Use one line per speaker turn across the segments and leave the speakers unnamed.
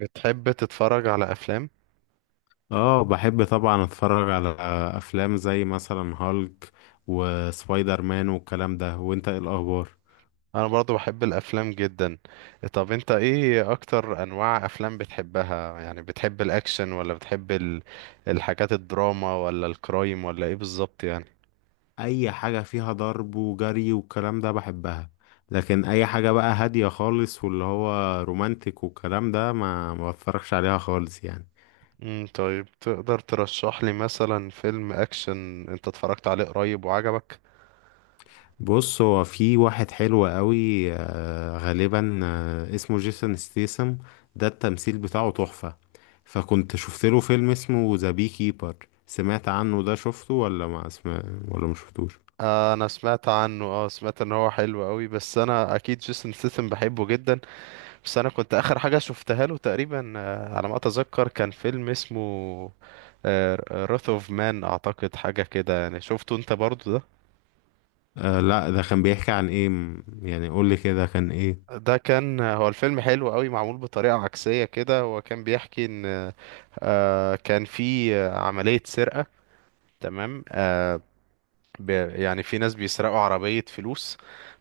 بتحب تتفرج على افلام؟
اه بحب طبعا اتفرج على افلام زي مثلا هالك وسبايدر مان والكلام ده. وانت ايه الاخبار؟
انا برضو بحب الافلام جدا. طب انت ايه اكتر انواع افلام بتحبها؟ يعني بتحب الاكشن ولا بتحب الحاجات الدراما ولا الكرايم ولا ايه بالظبط يعني؟
اي حاجة فيها ضرب وجري والكلام ده بحبها، لكن اي حاجة بقى هادية خالص واللي هو رومانتك والكلام ده ما بتفرجش عليها خالص يعني.
طيب تقدر ترشح لي مثلا فيلم اكشن انت اتفرجت عليه قريب وعجبك؟
بص، هو في واحد حلو قوي، غالبا، اسمه جيسون ستيسم. ده التمثيل بتاعه تحفة. فكنت شفت له فيلم اسمه ذا بي كيبر. سمعت عنه ده؟ شفته ولا ما اسمع، ولا ما شفتوش؟
انا سمعت عنه، اه سمعت ان هو حلو قوي، بس انا اكيد جيسون ستاثام بحبه جدا. بس انا كنت اخر حاجه شفتها له تقريبا، على ما اتذكر كان فيلم اسمه راث اوف مان، اعتقد حاجه كده يعني. شفته انت برضو ده؟
آه لا، ده كان بيحكي عن ايه، يعني قول لي كده كان ايه.
ده كان هو الفيلم حلو قوي، معمول بطريقه عكسيه كده. هو كان بيحكي ان كان في عمليه سرقه. تمام؟ ب- يعني في ناس بيسرقوا عربيه فلوس،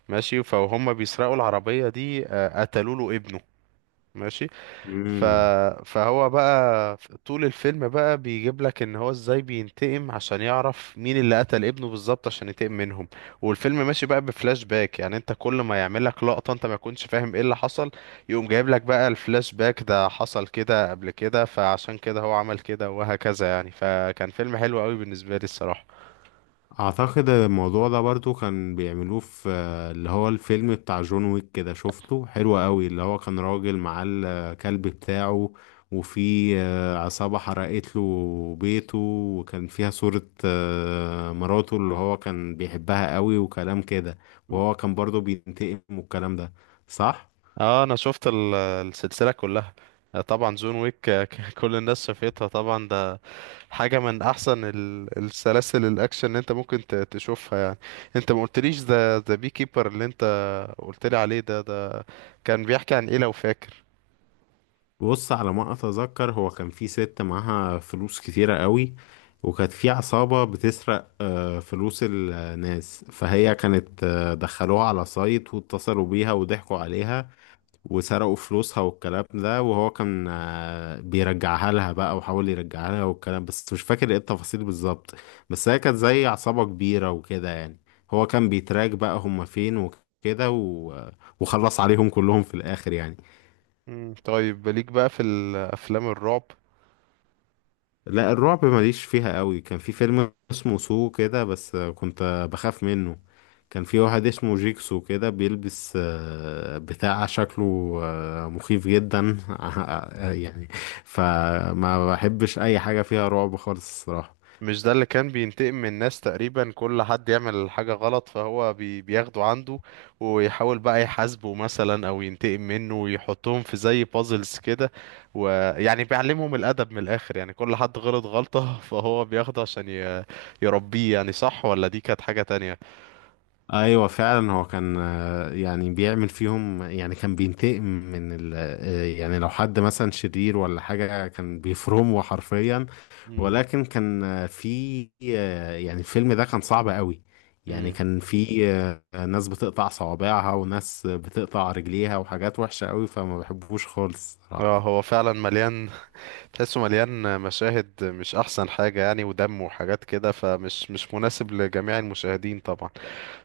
ماشي، فهم بيسرقوا العربيه دي، قتلوا له ابنه، ماشي. ف...
مم.
فهو بقى طول الفيلم بقى بيجيب لك ان هو ازاي بينتقم، عشان يعرف مين اللي قتل ابنه بالظبط عشان ينتقم منهم. والفيلم ماشي بقى بفلاش باك، يعني انت كل ما يعمل لك لقطة انت ما كنتش فاهم ايه اللي حصل، يقوم جايب لك بقى الفلاش باك ده حصل كده قبل كده، فعشان كده هو عمل كده وهكذا يعني. فكان فيلم حلو قوي بالنسبة لي الصراحة.
اعتقد الموضوع ده برضو كان بيعملوه في اللي هو الفيلم بتاع جون ويك، كده شفته؟ حلو قوي. اللي هو كان راجل معاه الكلب بتاعه، وفي عصابة حرقت له بيته، وكان فيها صورة مراته اللي هو كان بيحبها قوي وكلام كده، وهو كان برضو بينتقم والكلام ده. صح؟
اه انا شفت السلسلة كلها. طبعا جون ويك، كل الناس شافتها طبعا. ده حاجة من أحسن السلاسل الأكشن اللي أنت ممكن تشوفها يعني. أنت ما قلتليش ذا بي كيبر اللي أنت قلتلي عليه ده، ده كان بيحكي عن إيه لو فاكر؟
بص، على ما اتذكر هو كان في ست معاها فلوس كتيرة قوي، وكانت في عصابة بتسرق فلوس الناس، فهي كانت دخلوها على سايت، واتصلوا بيها وضحكوا عليها وسرقوا فلوسها والكلام ده، وهو كان بيرجعها لها بقى، وحاول يرجعها لها والكلام، بس مش فاكر ايه التفاصيل بالظبط. بس هي كانت زي عصابة كبيرة وكده يعني. هو كان بيتراك بقى هما فين، وكده وخلص عليهم كلهم في الآخر يعني.
مم. طيب ليك بقى في الأفلام الرعب؟
لا، الرعب ماليش فيها قوي. كان في فيلم اسمه سو كده بس كنت بخاف منه. كان في واحد اسمه جيكسو كده بيلبس بتاع شكله مخيف جدا، يعني. فما بحبش اي حاجة فيها رعب خالص الصراحة.
مش ده اللي كان بينتقم من الناس تقريبا؟ كل حد يعمل حاجة غلط فهو بياخده عنده ويحاول بقى يحاسبه مثلا او ينتقم منه، ويحطهم في زي بازلز كده. ويعني بيعلمهم الأدب من الآخر يعني، كل حد غلط غلطة فهو بياخده عشان يربيه يعني. صح، ولا دي كانت حاجة تانية؟
ايوه فعلا، هو كان يعني بيعمل فيهم، يعني كان بينتقم من ال يعني لو حد مثلا شرير ولا حاجه كان بيفرمه حرفيا.
امم.
ولكن كان في يعني الفيلم ده كان صعب قوي. يعني
امم.
كان في ناس بتقطع صوابعها وناس بتقطع رجليها وحاجات وحشه قوي، فما بحبوش خالص
اه
صراحه.
هو فعلا مليان، تحسه مليان مشاهد مش احسن حاجة يعني، ودم وحاجات كده، مش مناسب لجميع المشاهدين طبعا.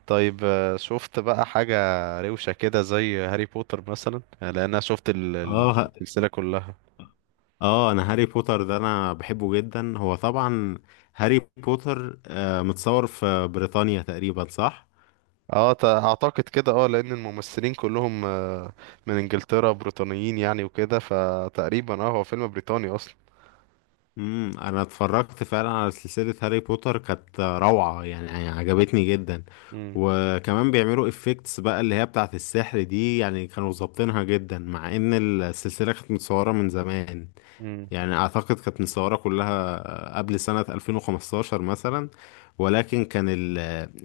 طيب شفت بقى حاجة روشة كده زي هاري بوتر مثلا؟ يعني لأن أنا شفت
اه،
السلسلة كلها.
اه انا هاري بوتر ده انا بحبه جدا هو طبعا. هاري بوتر متصور في بريطانيا تقريبا، صح؟
اه، اعتقد كده، اه لان الممثلين كلهم، من انجلترا بريطانيين يعني وكده، فتقريبا اه هو فيلم بريطاني اصلا.
امم، انا اتفرجت فعلا على سلسلة هاري بوتر، كانت روعة يعني، يعني عجبتني جدا.
امم.
وكمان بيعملوا افكتس بقى اللي هي بتاعت السحر دي، يعني كانوا ظابطينها جدا، مع ان السلسلة كانت متصورة من زمان.
امم.
يعني اعتقد كانت متصورة كلها قبل سنة 2015 مثلا. ولكن كان ال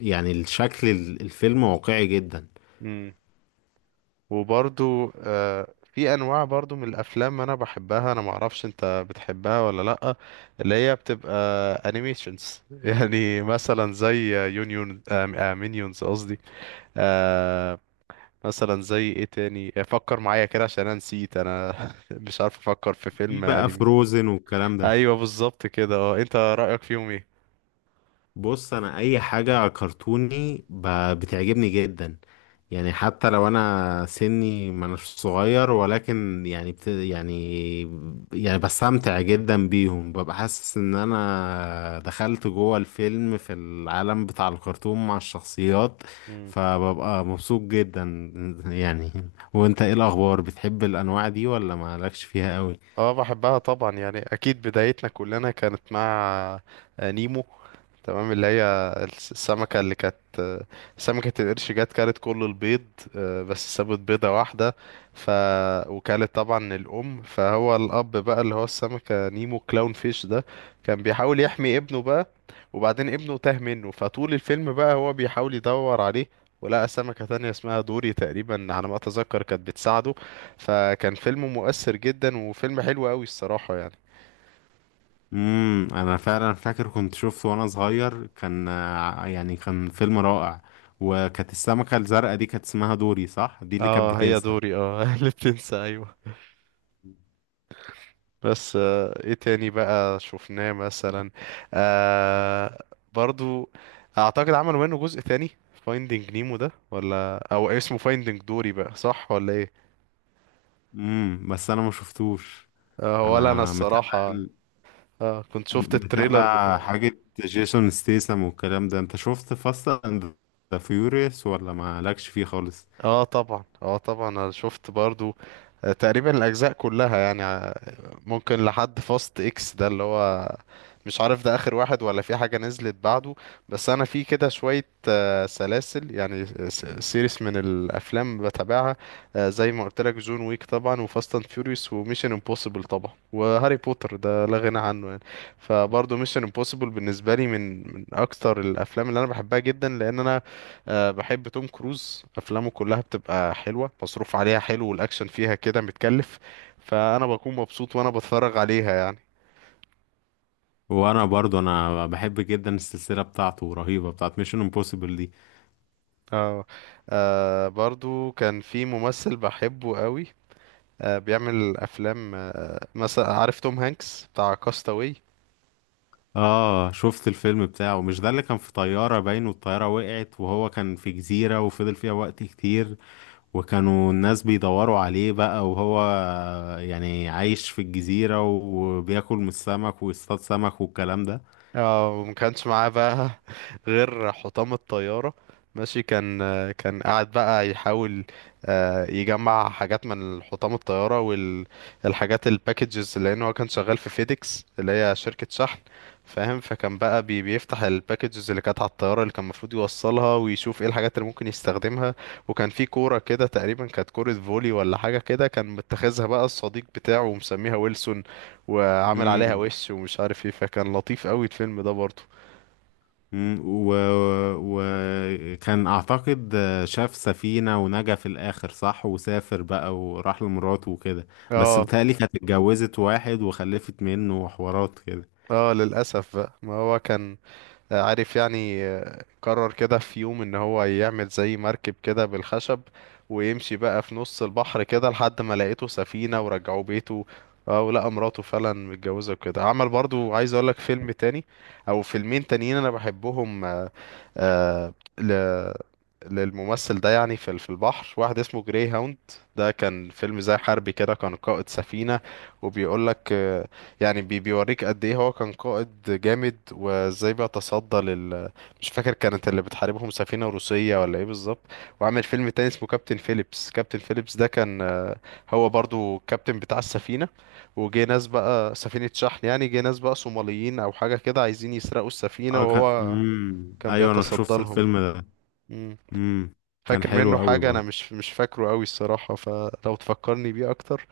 يعني الشكل الفيلم واقعي جدا.
امم. وبرضو آه في انواع برضو من الافلام انا بحبها، انا معرفش انت بتحبها ولا لا، اللي هي بتبقى انيميشنز يعني. مثلا زي يونيون آه، مينيونز قصدي. آه، مثلا زي ايه تاني؟ فكر معايا كده عشان انا نسيت انا مش عارف افكر في
في
فيلم
بقى
انمي.
فروزن والكلام ده.
ايوه بالظبط كده. اه انت رأيك فيهم ايه؟
بص انا اي حاجه كرتوني بتعجبني جدا. يعني حتى لو انا سني ما أناش صغير، ولكن يعني بت يعني، يعني بستمتع جدا بيهم، ببقى حاسس ان انا دخلت جوه الفيلم في العالم بتاع الكرتون مع الشخصيات،
مم.
فببقى مبسوط جدا يعني. وانت ايه الاخبار، بتحب الانواع دي ولا مالكش فيها قوي؟
اه بحبها طبعا يعني، اكيد بدايتنا كلنا كانت مع نيمو. تمام؟ اللي هي السمكة اللي كانت، سمكة القرش جت كلت كل البيض، بس سابت بيضة واحدة، ف وكلت طبعا الأم. فهو الأب بقى اللي هو السمكة نيمو كلاون فيش ده، كان بيحاول يحمي ابنه بقى، وبعدين ابنه تاه منه، فطول الفيلم بقى هو بيحاول يدور عليه، ولقى سمكة تانية اسمها دوري تقريبا على ما أتذكر كانت بتساعده. فكان فيلم مؤثر جدا وفيلم حلو قوي الصراحة يعني.
امم، انا فعلا فاكر كنت شفته وانا صغير، كان يعني كان فيلم رائع. وكانت السمكة الزرقاء دي كانت اسمها دوري، صح؟ دي اللي كانت
اه هي
بتنسى.
دوري، اه اللي بتنسى، ايوه. بس ايه تاني بقى شفناه مثلا؟ آه، برضو اعتقد عملوا منه جزء تاني، فايندينج نيمو ده، ولا او اسمه فايندينج دوري بقى، صح ولا ايه؟
امم، بس انا ما شفتوش.
آه، ولا انا
انا متابع
الصراحة. آه كنت شفت التريلر.
متابع حاجة جيسون ستيسم والكلام ده. انت شفت فاست اند ذا فيوريوس ولا ما لكش فيه خالص؟
اه طبعا، اه طبعا انا شفت برضو تقريبا الاجزاء كلها يعني، ممكن لحد فاست اكس ده، اللي هو مش عارف ده اخر واحد ولا في حاجة نزلت بعده. بس انا في كده شوية سلاسل يعني، آه سيريس من الافلام بتابعها، زي ما قلت لك جون ويك طبعا، وفاست اند فيوريوس، وميشن امبوسيبل طبعا، وهاري بوتر ده لا غنى عنه يعني. فبرضه ميشن امبوسيبل بالنسبة لي من اكتر الافلام اللي انا بحبها جدا، لان انا أه بحب توم كروز، افلامه كلها بتبقى حلوه، مصروف عليها حلو، والاكشن فيها كده متكلف، فانا بكون مبسوط وانا بتفرج عليها يعني.
وانا برضو انا بحب جدا السلسلة بتاعته، رهيبة بتاعت ميشن امبوسيبل دي.
اه. برضو كان في ممثل بحبه قوي، أه بيعمل افلام، مثلا عارف توم هانكس بتاع كاستاوي؟
اه شفت الفيلم بتاعه. مش ده اللي كان في طيارة باين والطيارة وقعت، وهو كان في جزيرة وفضل فيها وقت كتير، وكانوا الناس بيدوروا عليه بقى، وهو يعني عايش في الجزيرة وبياكل من السمك ويصطاد سمك والكلام ده.
اه وما كانش معاه بقى غير حطام الطيارة، ماشي. كان كان قاعد بقى يحاول يجمع حاجات من حطام الطيارة، والحاجات الباكجز، لأن هو كان شغال في فيديكس اللي هي شركة شحن، فاهم؟ فكان بقى بيفتح الباكجز اللي كانت على الطيارة اللي كان المفروض يوصلها، ويشوف ايه الحاجات اللي ممكن يستخدمها. وكان في كورة كده تقريبا، كانت كورة فولي ولا حاجة كده، كان متخذها بقى الصديق بتاعه ومسميها ويلسون، وعمل عليها
امم.
وش ومش عارف ايه. فكان لطيف قوي الفيلم ده برضه.
أمم، و... وكان اعتقد شاف سفينة ونجا في الاخر، صح؟ وسافر بقى وراح لمراته وكده. بس
اه.
بتهيألي كانت اتجوزت واحد وخلفت منه وحوارات كده.
اه للأسف بقى، ما هو كان عارف يعني، قرر كده في يوم ان هو يعمل زي مركب كده بالخشب، ويمشي بقى في نص البحر كده لحد ما لقيته سفينة ورجعوا بيته. اه ولقى مراته فعلا متجوزة وكده. عمل برضو، عايز اقولك فيلم تاني او فيلمين تانيين انا بحبهم آه ل... للممثل ده يعني، في في البحر واحد اسمه جراي هاوند، ده كان فيلم زي حربي كده، كان قائد سفينة، وبيقول لك يعني بيوريك قد ايه هو كان قائد جامد، وازاي بيتصدى لل، مش فاكر كانت اللي بتحاربهم سفينة روسية ولا ايه بالظبط. وعمل فيلم تاني اسمه كابتن فيليبس. كابتن فيليبس ده كان هو برضو كابتن بتاع السفينة، وجه ناس بقى، سفينة شحن يعني، جه ناس بقى صوماليين او حاجة كده عايزين يسرقوا السفينة
اه كان،
وهو
امم،
كان
ايوه انا
بيتصدى
شفت
لهم.
الفيلم ده.
مم.
امم، كان
فاكر منه
حلو قوي
حاجة؟ أنا
برضه.
مش فاكره أوي الصراحة، فلو تفكرني بيه أكتر.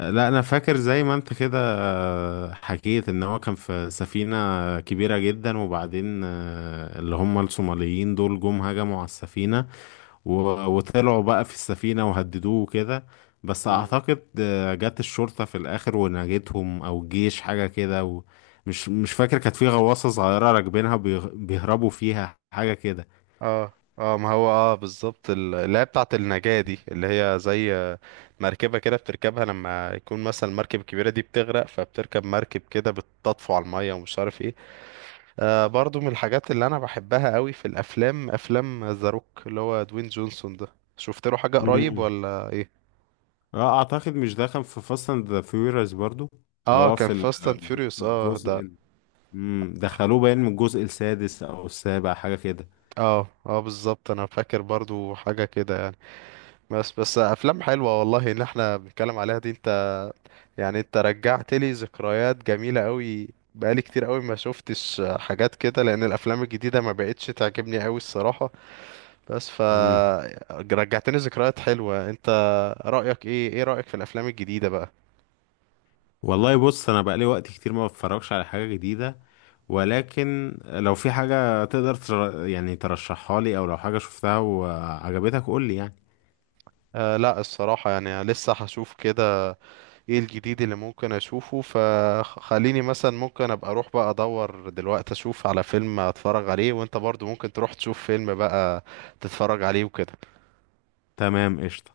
لا، انا فاكر زي ما انت كده حكيت ان هو كان في سفينة كبيرة جدا، وبعدين اللي هم الصوماليين دول جم هجموا على السفينة، وطلعوا بقى في السفينة وهددوه كده. بس
مم.
اعتقد جت الشرطة في الاخر ونجتهم او الجيش حاجة كده مش فاكر كانت في غواصة صغيرة راكبينها بيهربوا فيها حاجة كده.
اه، اه ما هو اه بالظبط اللي هي بتاعة النجاة دي، اللي هي زي مركبة كده بتركبها لما يكون مثلا المركب الكبيرة دي بتغرق، فبتركب مركب كده بتطفو على المية ومش عارف ايه. آه برضو من الحاجات اللي أنا بحبها أوي في الأفلام، أفلام ذا روك اللي هو دوين جونسون ده. شفت له حاجة قريب
مم.
ولا ايه؟
اه اعتقد مش دخل في فاست اند ذا فيوريوس برضو. اللي
اه
هو
كان
في
فاست اند فيوريوس اه
الجزء
ده.
ال-، مم، دخلوه باين من الجزء السادس او السابع حاجه كده.
اه اه بالظبط، أنا فاكر برضو حاجة كده يعني. بس بس افلام حلوه والله اللي احنا بنتكلم عليها دي، انت يعني انت رجعت لي ذكريات جميله قوي، بقالي كتير قوي ما شفتش حاجات كده، لان الافلام الجديده ما بقتش تعجبني قوي الصراحه. بس
مم.
رجعتني ذكريات حلوه انت. رايك ايه، ايه رايك في الافلام الجديده بقى؟
والله بص انا بقالي وقت كتير ما بتفرجش على حاجه جديده. ولكن لو في حاجه تقدر يعني ترشحها لي، او لو حاجه شفتها وعجبتك قول لي يعني.
آه لا الصراحه يعني لسه هشوف كده ايه الجديد اللي ممكن اشوفه، فخليني مثلا ممكن ابقى اروح بقى ادور دلوقتي اشوف على فيلم اتفرج عليه، وانت برضو ممكن تروح تشوف فيلم بقى تتفرج عليه وكده.
تمام، قشطه.